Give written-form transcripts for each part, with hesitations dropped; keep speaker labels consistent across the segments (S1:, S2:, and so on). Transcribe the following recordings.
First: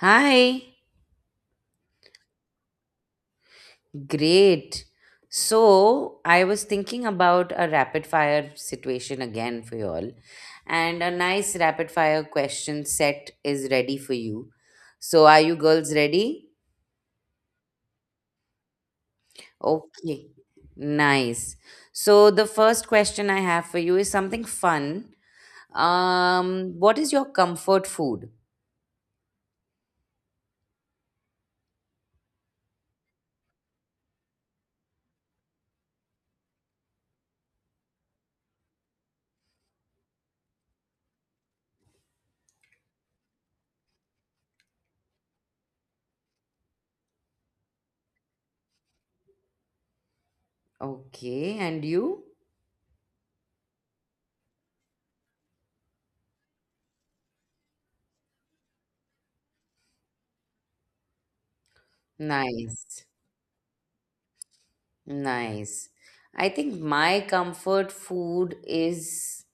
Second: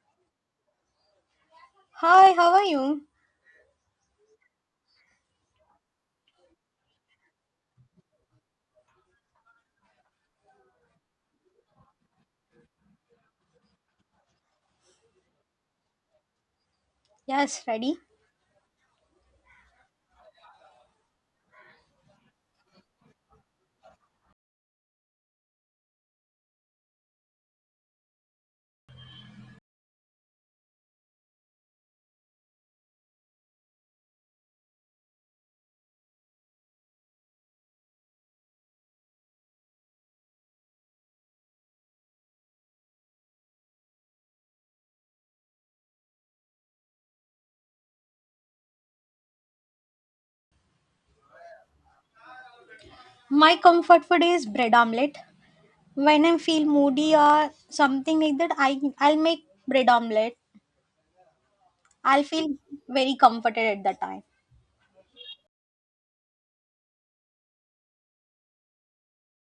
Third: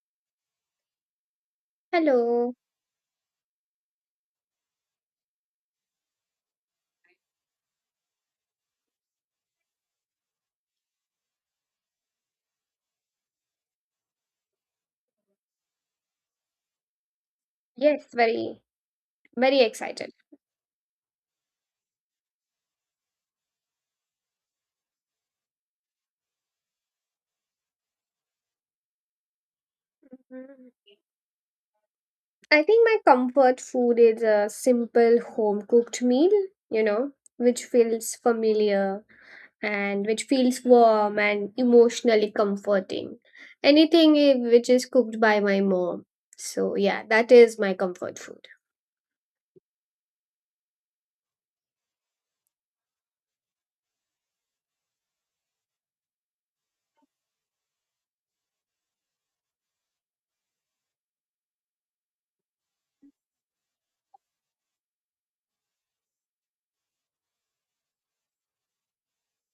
S1: Hi,
S2: Hi, how
S3: Hello.
S2: are you?
S1: great. So, I was thinking about a rapid fire situation again for you all, and a nice rapid fire question set is ready for you. So, are you girls ready?
S2: Yes, ready.
S3: Yes, very, very excited.
S1: Okay, nice. So, the first question I have for you is something fun. What is your comfort food?
S3: Mhm. I think my comfort food is a simple home cooked meal, you know, which feels familiar and which feels warm and emotionally comforting. Which is cooked by my mom. So, yeah, that is my comfort food.
S1: Okay, and you?
S2: My comfort food is bread omelette. When I feel moody or something like that, I'll make bread omelette. I'll feel
S1: Nice,
S2: very comforted at that time.
S1: nice. I think my comfort food is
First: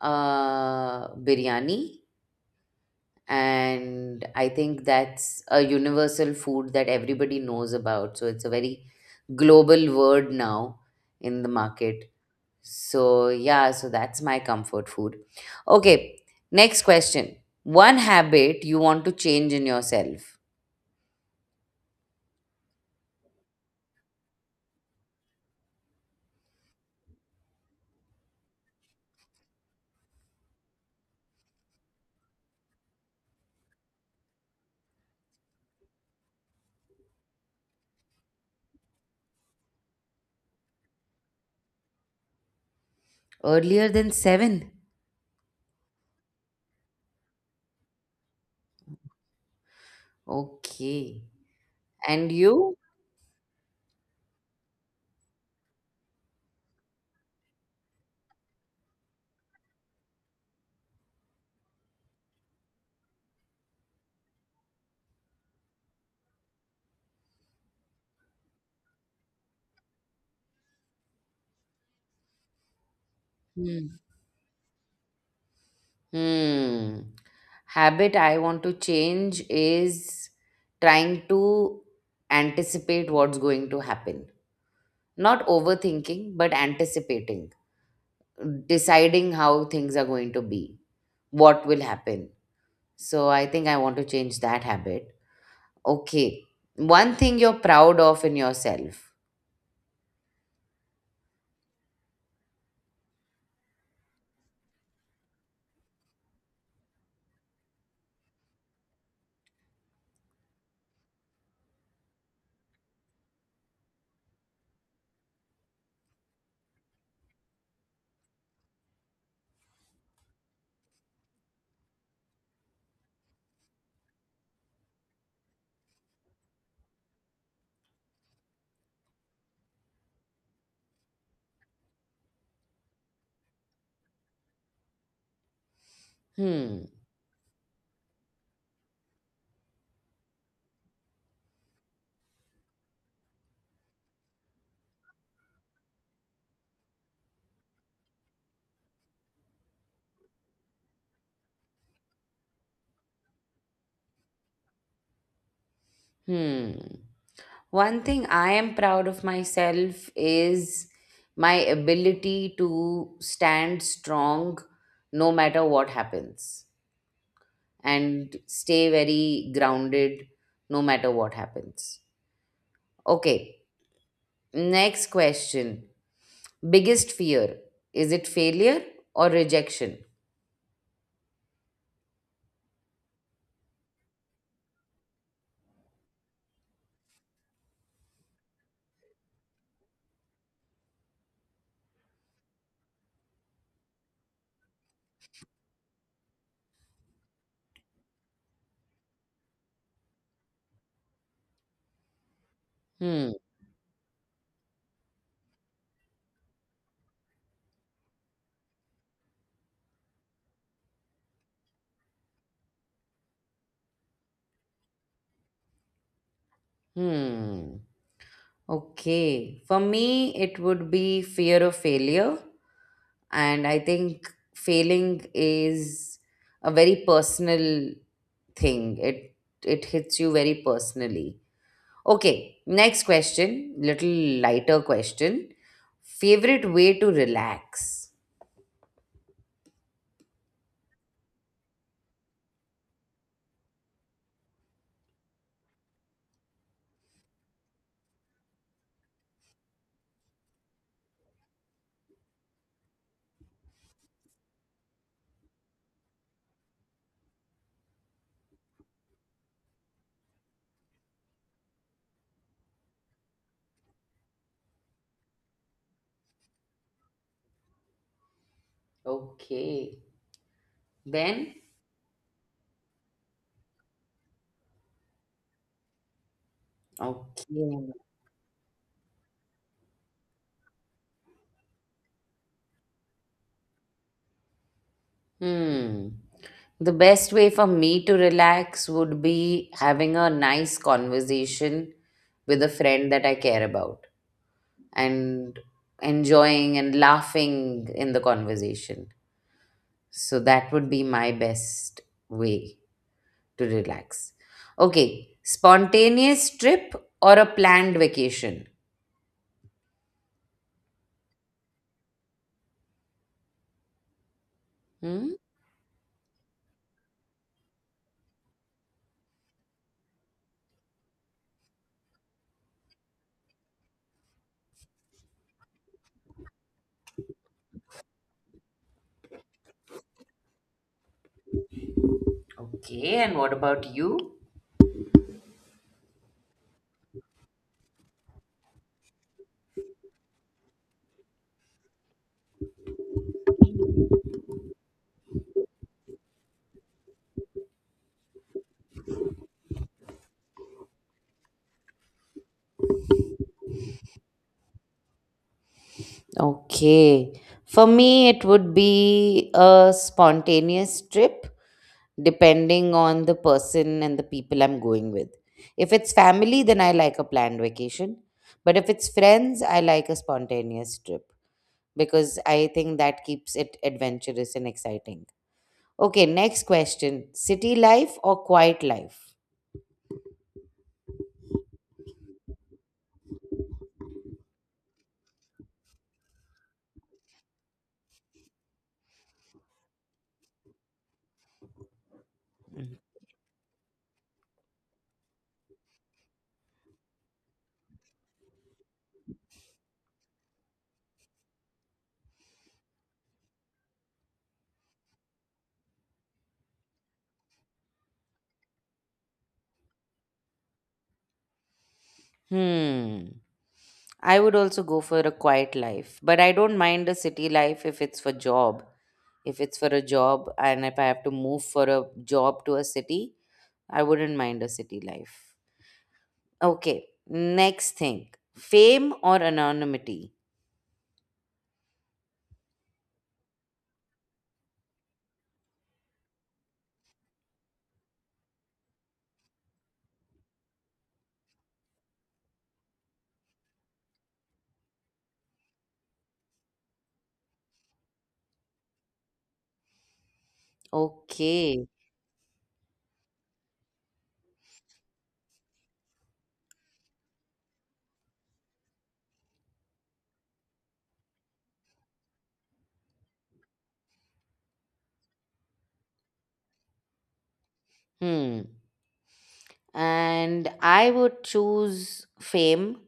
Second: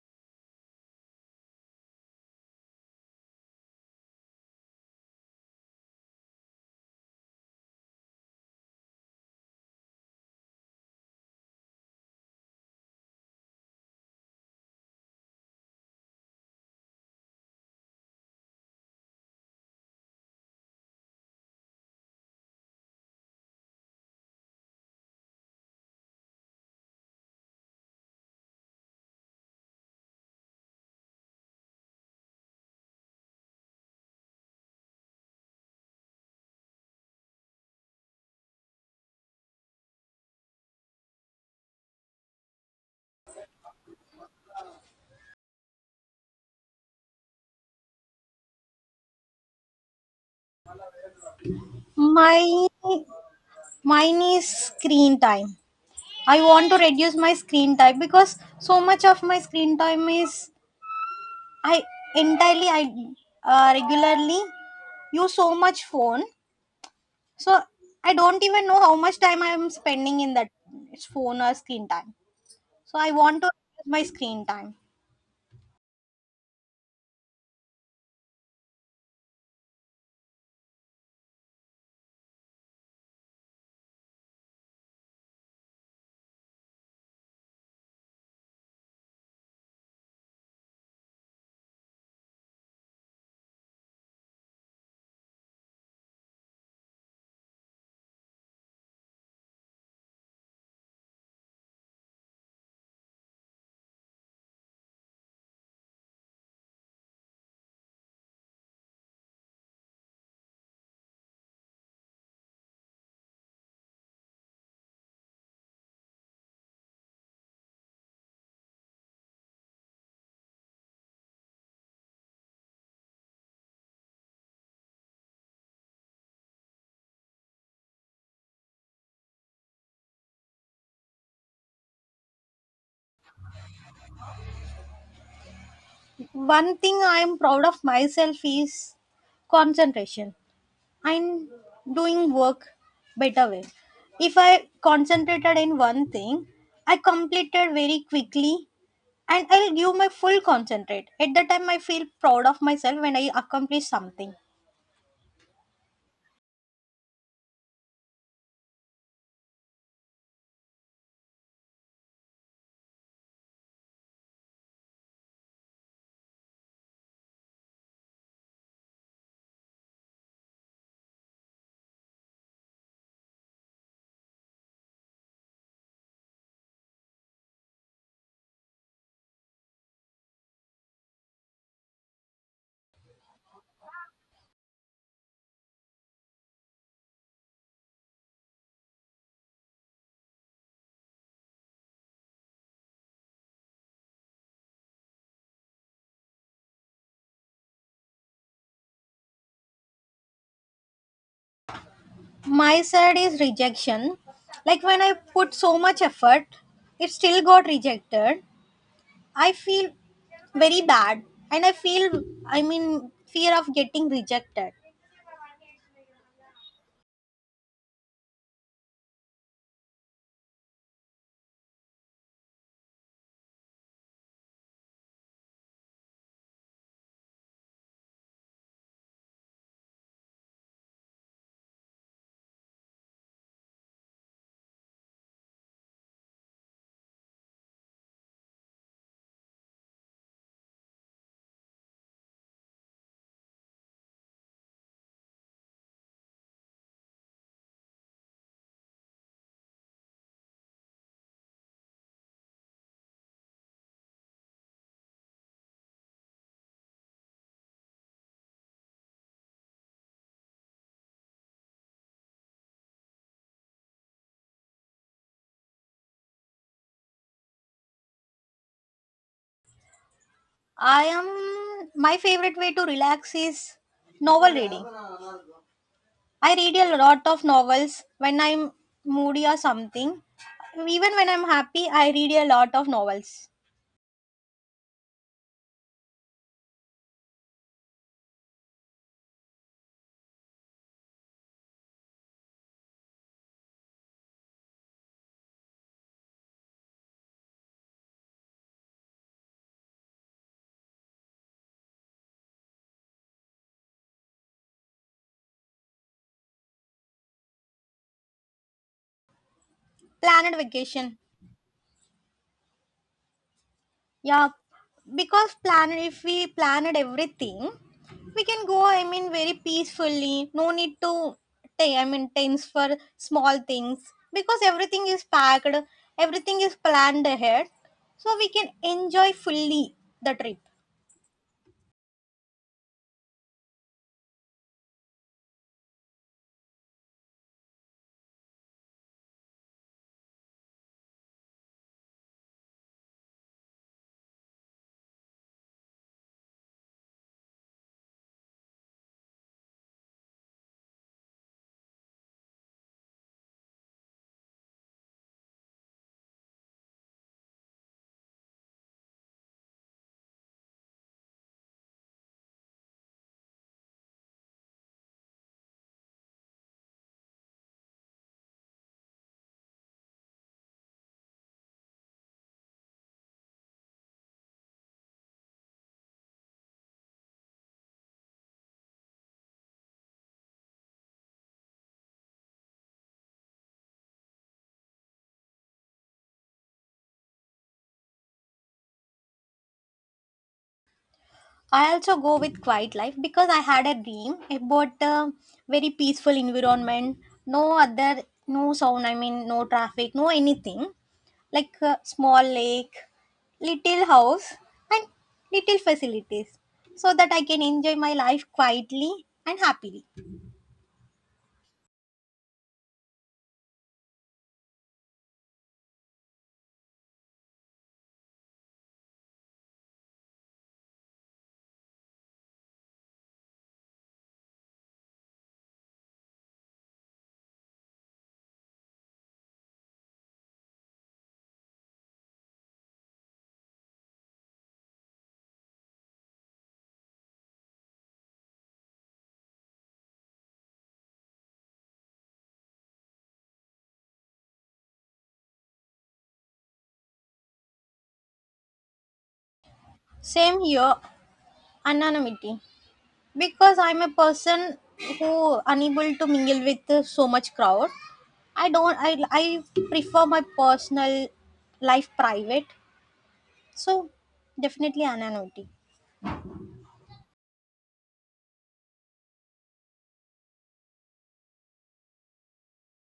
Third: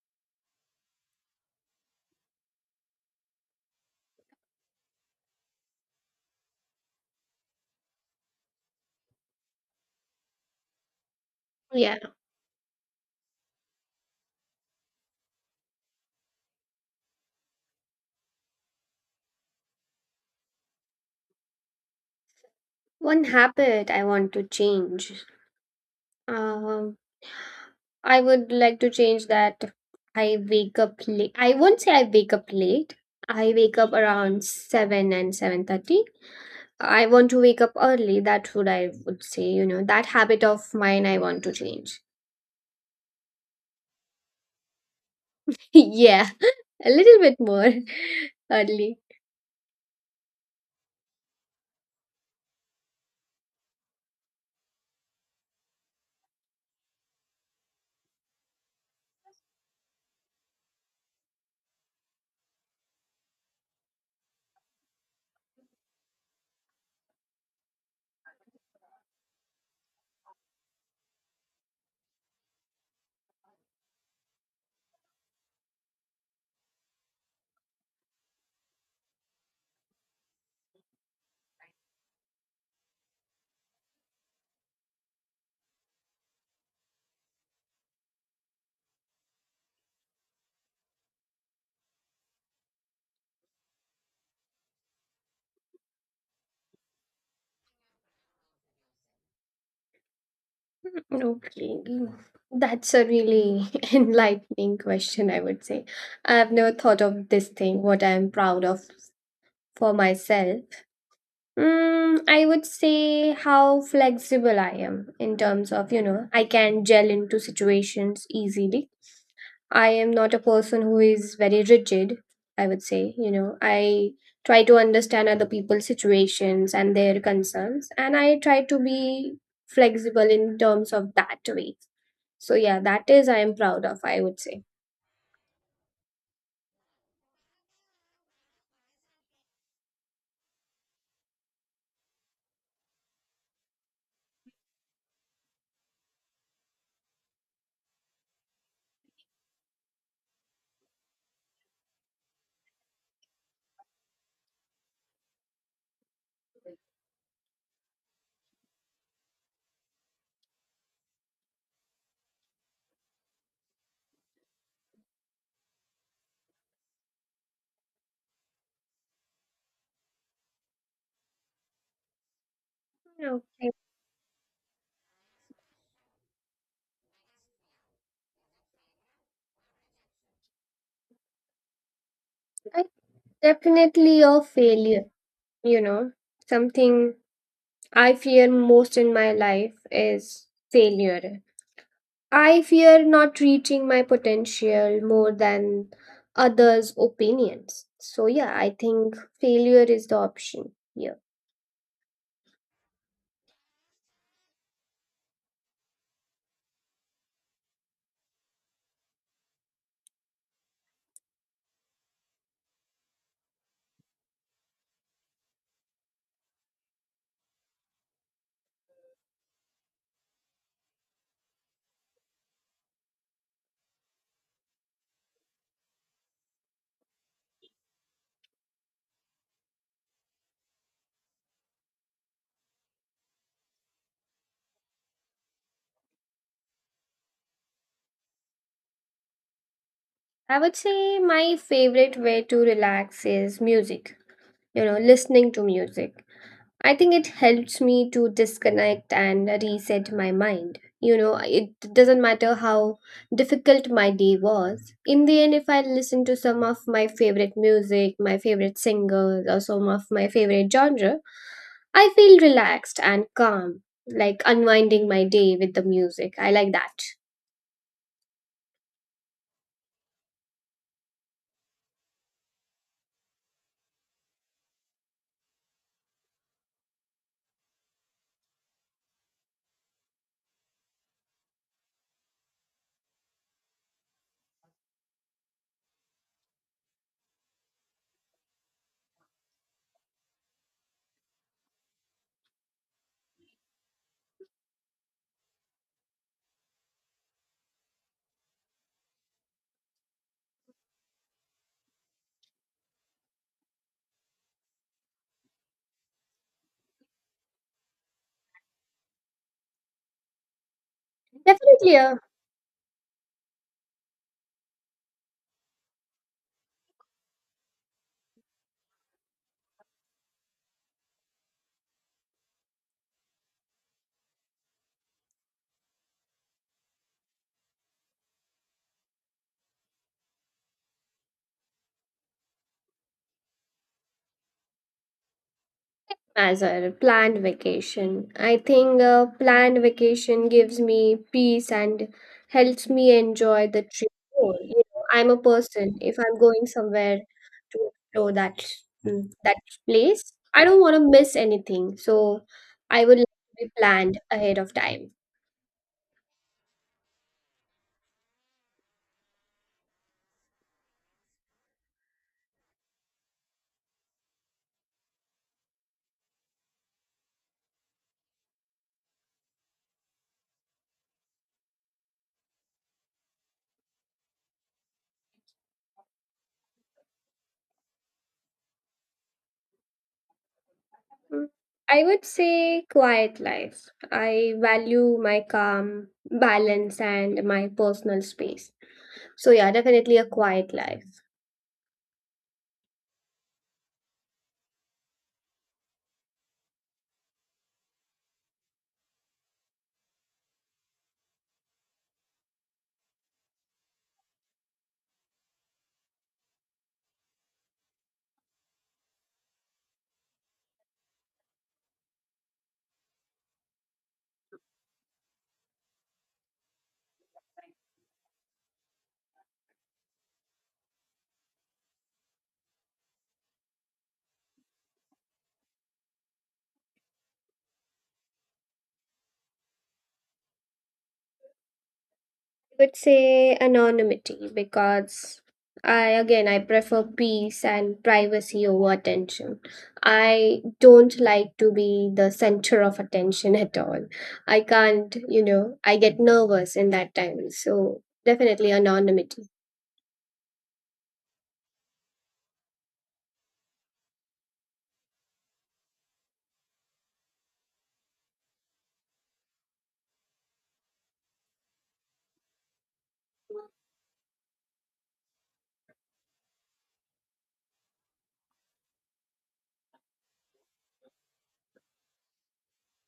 S1: biryani, and I think that's a universal food that everybody knows about. So it's a very global word now in the
S3: Yeah.
S1: market. So, yeah, so that's my comfort food. Okay, next question. One habit you want to change in yourself
S3: One habit I want to change. Um, I would like to change that. I wake up late. I won't say I wake up late. I wake up around 7 and 7:30. I want to wake up early. That's what I would say. You know that habit of mine. I want to change.
S1: earlier than seven.
S3: Yeah, a little bit more early.
S1: Okay. And
S2: My
S1: you?
S2: mine is screen time. I want to reduce my screen time because so much of my screen time is I entirely I regularly use so much phone. So I don't even know how much time I am spending in that phone or screen time. So I want to reduce my screen time.
S1: Hmm. Habit I want to change is trying to anticipate what's going to happen. Not overthinking, but anticipating, deciding how things are going to be, what will happen. So I think I want to change that habit. Okay. One thing you're proud of in yourself.
S3: Okay, that's a really enlightening question, I would say. I have never thought of this thing, what I am proud of for myself. Mm, I would say how flexible I am. In terms of, you know, I can gel into situations easily. I am not a person who is very rigid, I would say. You know, I try to understand other people's situations and their concerns, and I try to be flexible in terms of that way. So, yeah, that is I am proud of, I would say.
S2: One
S1: Hmm.
S2: thing I am proud of myself is concentration. I'm doing work better way. If I concentrated in one thing, I completed very quickly and I'll give my full concentrate. At that time I feel proud of myself when I accomplish something.
S1: Hmm. One thing I am proud of myself is my ability to stand strong no matter what happens and stay very grounded no matter what happens. Okay,
S3: Okay.
S1: next question. Biggest fear, is it failure or rejection?
S3: I definitely a failure, you know, something I fear most in my life is failure. I fear not reaching my potential more than others' opinions. So, yeah, I think failure is the option here.
S2: My side
S1: Hmm,
S2: is rejection. Like when I put so much effort, it still got rejected. I feel very bad and I feel fear of getting rejected.
S1: hmm. Okay, for me, it would be fear of failure, and I think failing is a very personal thing. It hits you very personally. Okay, next question, little lighter question, favorite way to relax.
S3: I would say my favorite way to relax is music, you know, listening to music. I think it helps me to disconnect and reset my mind. You know, it doesn't matter how difficult my day was. In the end, if I listen to some of my favorite music, my favorite singers, or some of my favorite genre, I feel relaxed and calm, like unwinding my day with the music. I like that.
S1: Okay.
S2: I
S1: Ben.
S2: am My favorite way to relax is novel reading. I read a lot of
S1: Okay.
S2: novels when I'm moody or something. Even when I'm happy, I read a lot of novels.
S1: Hmm. The best way for me to relax would be having a nice conversation with a friend that I care about and enjoying and laughing in the conversation. So that would be my best way to relax. Okay, spontaneous trip or a planned vacation?
S2: Planet vacation.
S3: Definitely,
S2: Yeah,
S1: Hmm?
S2: because plan if we planned everything, we can go. I mean, very peacefully. No need to. I mean, tense for small things because everything is packed. Everything is planned ahead, so we can enjoy fully the trip.
S1: Okay, and what about you?
S3: as a planned vacation. I think a planned vacation gives me peace and helps me enjoy the trip more. You know, I'm a person if I'm going somewhere to explore that that place, I don't want to miss anything. So I would like to be planned ahead of time.
S1: Okay. For me, it would be a spontaneous trip, depending on the person and the people I'm going with. If it's family, then I like a planned vacation. But if it's friends, I like a spontaneous trip because I think that keeps it adventurous and exciting. Okay, next question, city life or quiet life?
S3: Mm. I would say quiet life. I value my calm, balance, and my personal space. So yeah, definitely a quiet life.
S2: I also go with quiet life because I had a dream about a very peaceful environment, no other, no sound, I mean, no traffic, no anything, like a small lake, little house, and little facilities so that I can enjoy my life quietly and happily.
S1: Hmm. I would also go for a quiet life, but I don't mind a city life if it's for job. If it's for a job and if I have to move for a job to a city, I wouldn't mind a city life. Okay, next thing, fame or anonymity?
S3: I would say anonymity because I prefer peace and privacy over attention. I don't like to be the center of attention at all. I can't, you know, I get nervous in that time. So definitely anonymity.
S2: Same here,
S1: Okay.
S2: anonymity. Because I'm a person who unable to mingle with so much crowd. I don't i i prefer my personal life private. So definitely anonymity.
S1: Hmm. And I would choose fame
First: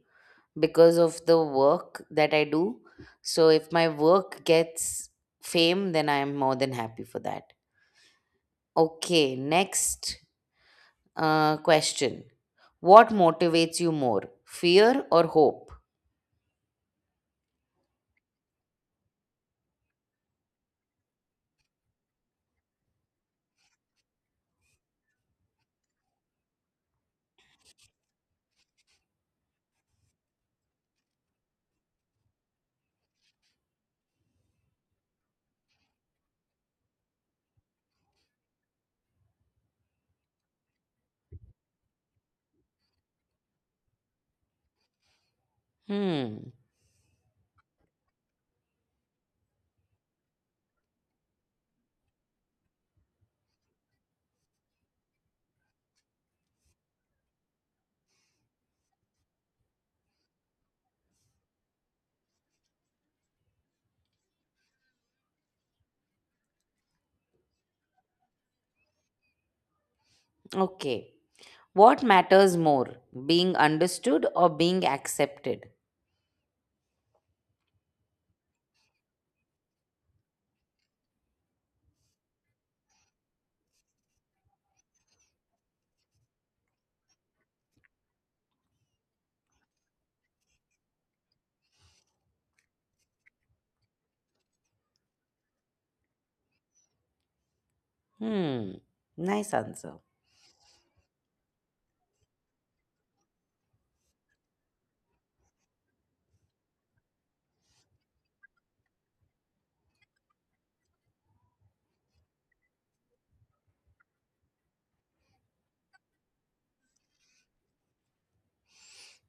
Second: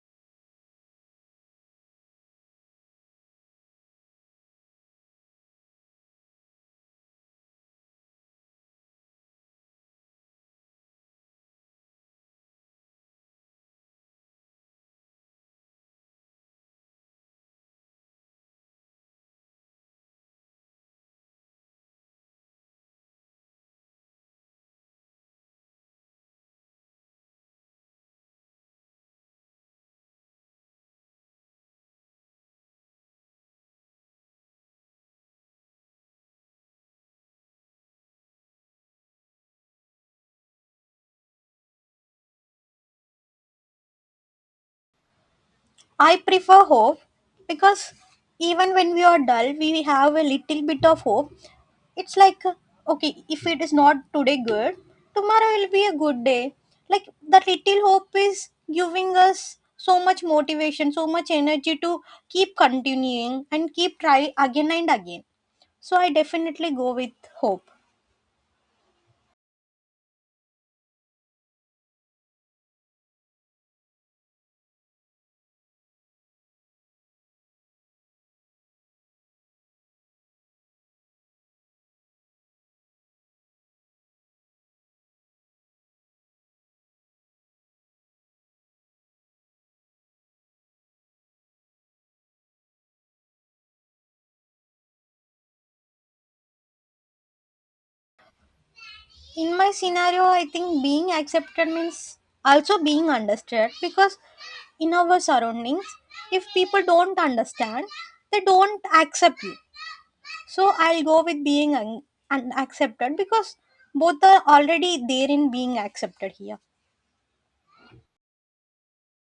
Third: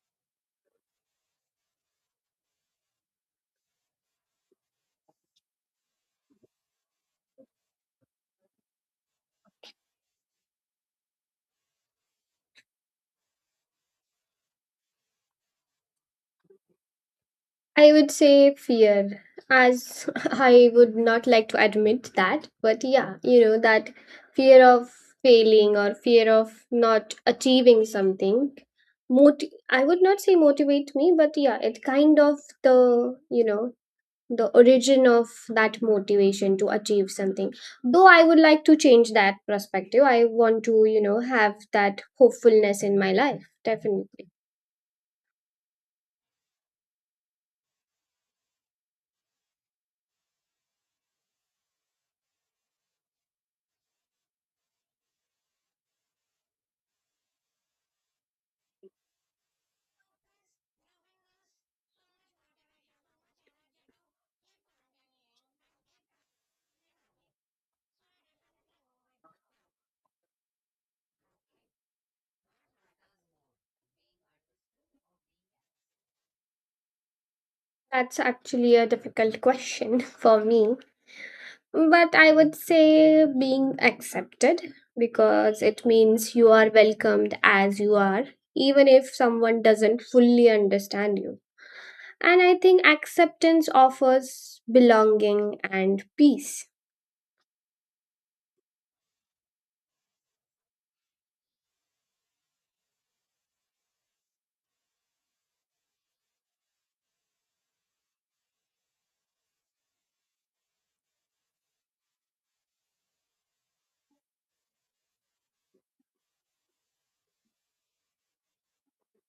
S1: because of the work that I do. So if my work gets fame, then I am more than happy for that. Okay, next question. What motivates you more, fear or hope?
S3: I would say fear, as I would not like to admit that, but yeah, you know, that fear of failing or fear of not achieving something. Mot- I would not say motivate me, but yeah, it kind of the, you know, the origin of that motivation to achieve something. Though I would like to change that perspective, I want to, you know, have that hopefulness in my life, definitely.
S2: I
S1: Hmm.
S2: prefer hope because even when we are dull, we have a little bit of hope. It's like, okay, if it is not today good, tomorrow will be a good day. Like, that little hope is giving us so much motivation, so much energy to keep continuing and keep try again and again. So, I definitely go with hope.
S1: Okay. What matters more, being understood or being accepted?
S3: That's actually a difficult question for me. But I would say being accepted because it means you are welcomed as you are, even if someone doesn't fully understand you. And I think acceptance offers belonging and peace.
S1: Hmm.
S2: In
S1: Nice
S2: my
S1: answer.
S2: scenario, I think being accepted means also being understood because in our surroundings, if people don't understand, they don't accept you. So I'll go with being accepted because both are already there in being accepted here.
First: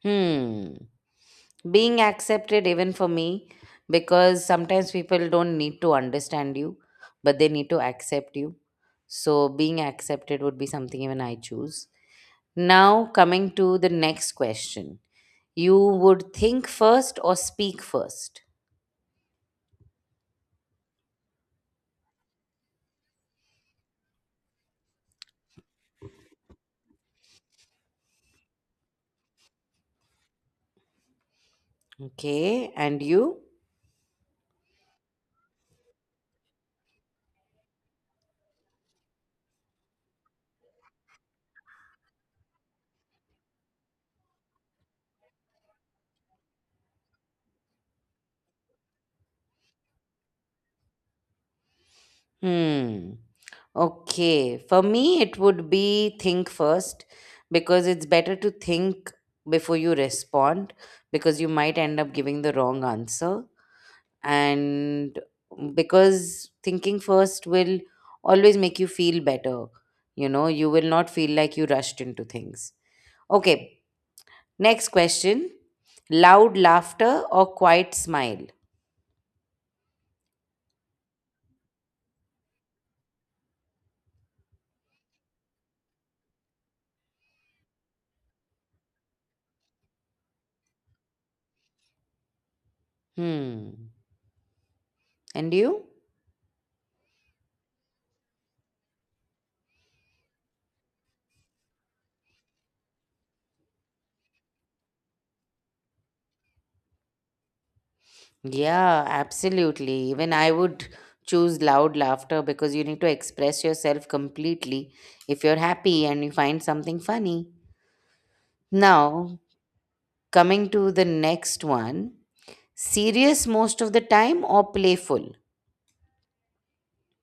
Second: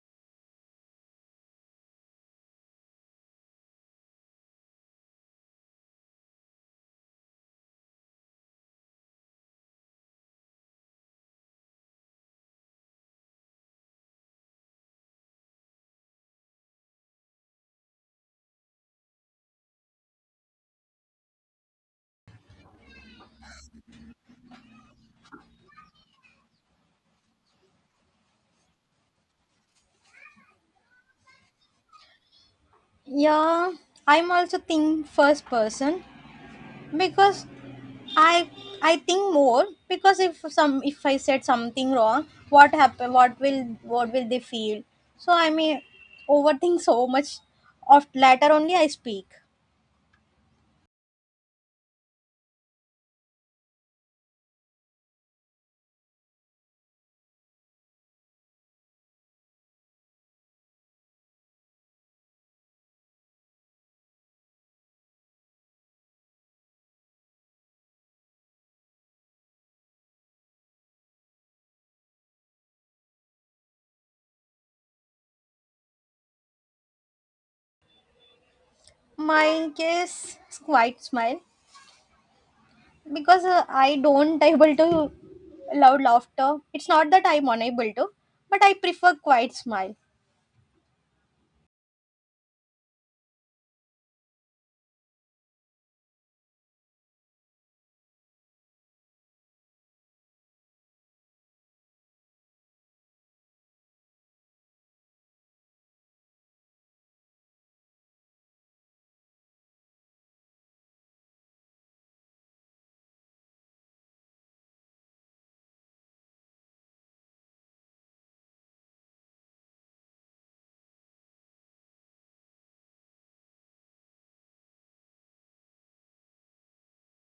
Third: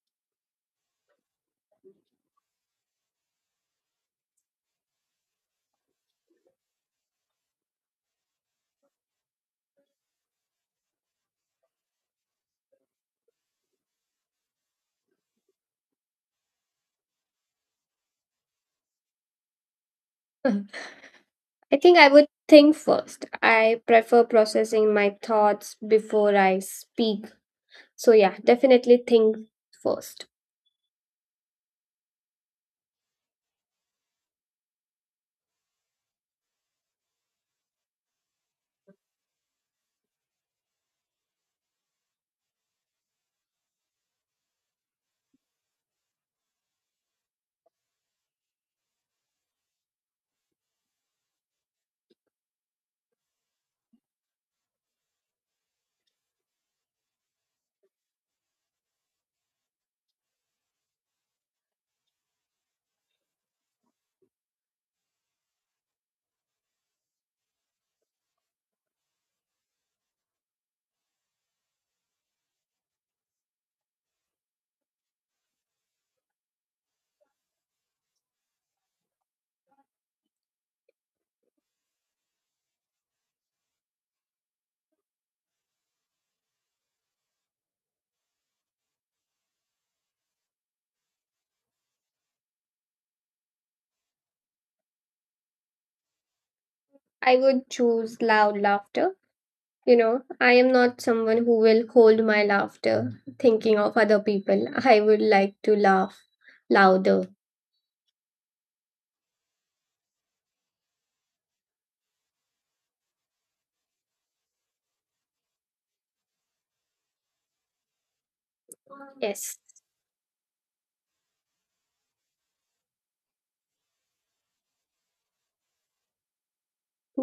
S1: Hmm. Being accepted, even for me, because sometimes people don't need to understand you, but they need to accept you. So, being accepted would be something even I choose. Now, coming to the next question, you would think first or speak first?
S3: I think I would think first. I prefer processing my thoughts before I speak. So, yeah, definitely think first.
S1: Okay. And you?
S2: Yeah, I'm also think first person because I I think more because if I said something wrong, what happen? What will they feel? So I may overthink so much. Of later only I speak.
S1: Hmm. Okay. For me, it would be think first because it's better to think before you respond because you might end up giving the wrong answer. And because thinking first will always make you feel better. You know, you will not feel like you rushed into things. Okay. Next question, loud laughter or quiet smile?
S2: My case is quite smile because I don't able to loud laughter. It's not that I'm unable to, but I prefer quiet smile.
S1: Hmm. And you?
S3: I would choose loud laughter. You know, I am not someone who will hold my laughter thinking of other people. I would like to laugh louder.
S1: Yeah, absolutely. Even I would choose loud laughter because you need to express yourself completely if you're happy and you find something funny. Now,
S3: Yes,
S1: coming to the next one, serious most of the time or playful?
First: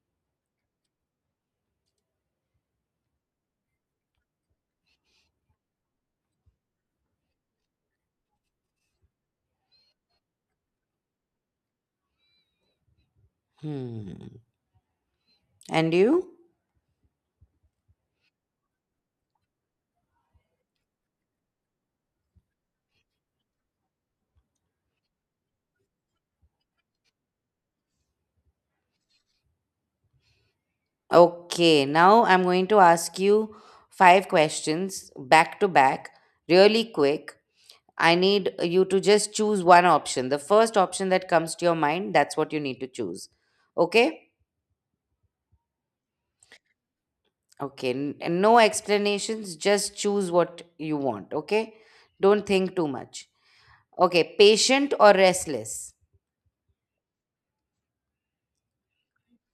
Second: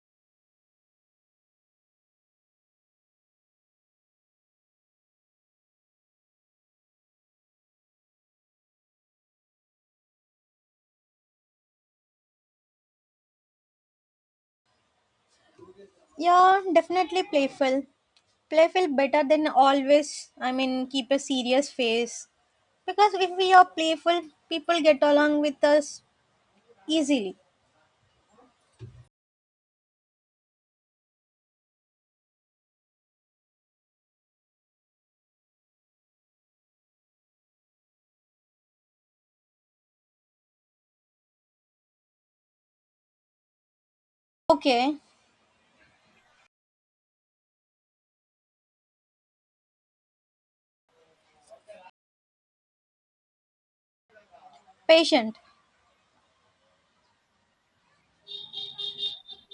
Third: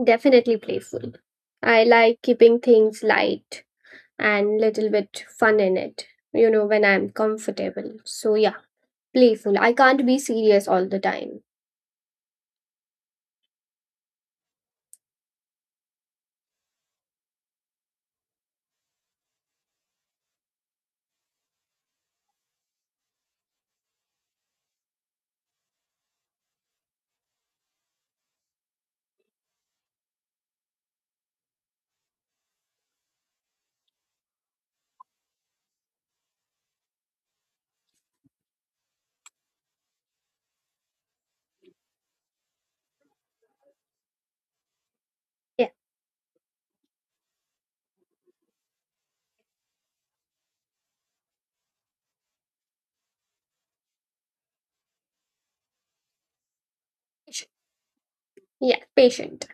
S3: definitely playful. I like keeping things light and little bit fun in it, you know, when I'm comfortable. So yeah, playful. I can't be serious all the time.
S1: Hmm. And you?
S2: Yeah, definitely playful. Playful better than always, I mean, keep a serious face. Because if we are playful, people get along with us easily.
S1: Okay, now I'm going to ask you five questions back to back, really quick. I need you to just choose one option. The first option that comes to your mind, that's what you need to choose. Okay?
S2: Okay,
S3: Yeah.
S1: Okay. And no explanations, just choose what you want. Okay? Don't think too much. Okay. Patient or
S2: patient,
S1: restless?
S3: Patient. Yeah, patient.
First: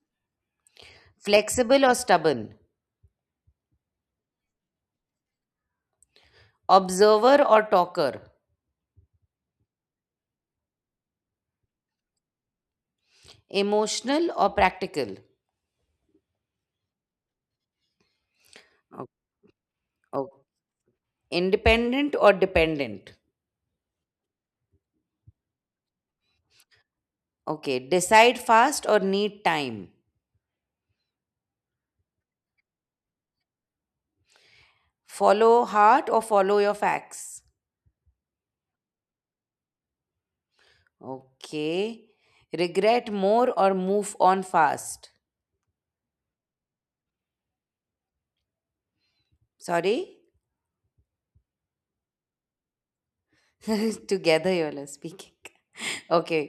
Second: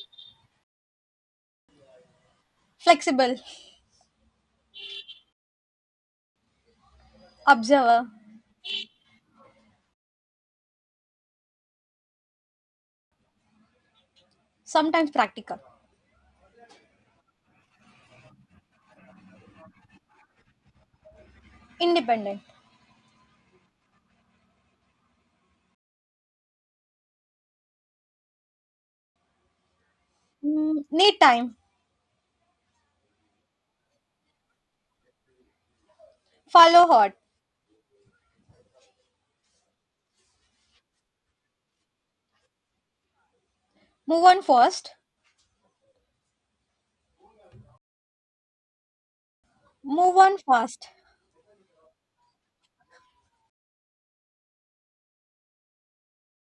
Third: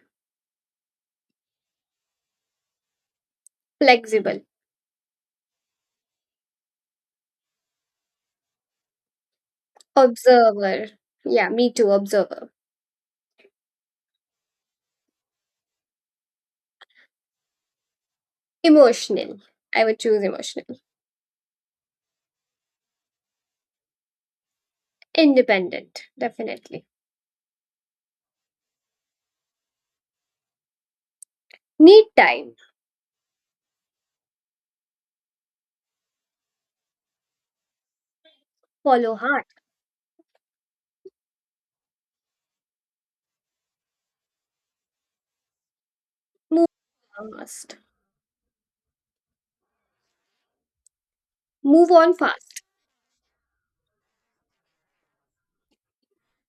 S1: Flexible or stubborn?
S2: flexible,
S3: Flexible.
S1: Observer or
S2: observer,
S1: talker?
S3: Observer. Yeah, me too, observer.
S1: Emotional or
S2: sometimes
S1: practical?
S2: practical,
S1: Oh,
S3: Emotional. I would choose
S1: oh.
S3: emotional.
S1: Independent or
S2: independent.
S1: dependent?
S3: Independent, definitely.
S1: Okay. Decide fast or need time?
S2: Mm, need time,
S3: Need time.
S1: Follow heart or follow your
S2: follow hard,
S1: facts?
S3: Follow hard.
S1: Okay. Regret more or move
S2: move on
S1: on
S2: fast.
S1: fast.
S3: Move fast.
S2: Move
S1: Sorry?
S2: on fast,
S3: Move on fast.
S1: Together you are speaking. Okay.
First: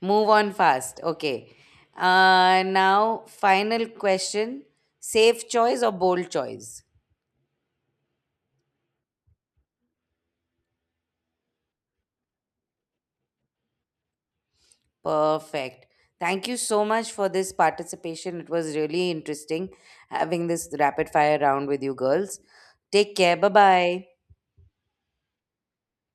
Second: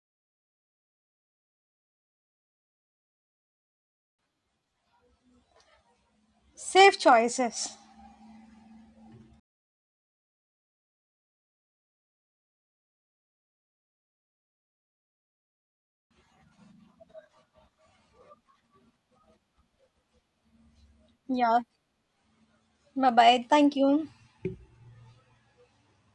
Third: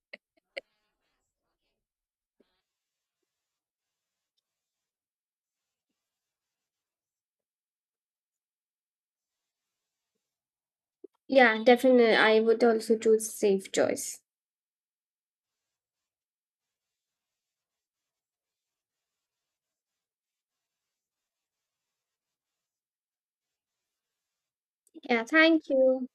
S1: Move on fast. Okay. Now, final question, safe choice or bold choice?
S2: safe choices.
S3: Yeah, definitely. I would also choose safe choice.
S1: Perfect. Thank you so much for this participation. It was really interesting having this rapid fire
S2: Yeah,
S1: round with you girls.
S2: bye
S1: Take care.
S2: bye.
S1: Bye
S2: Thank
S1: bye.
S2: you.
S3: Yeah, thank you.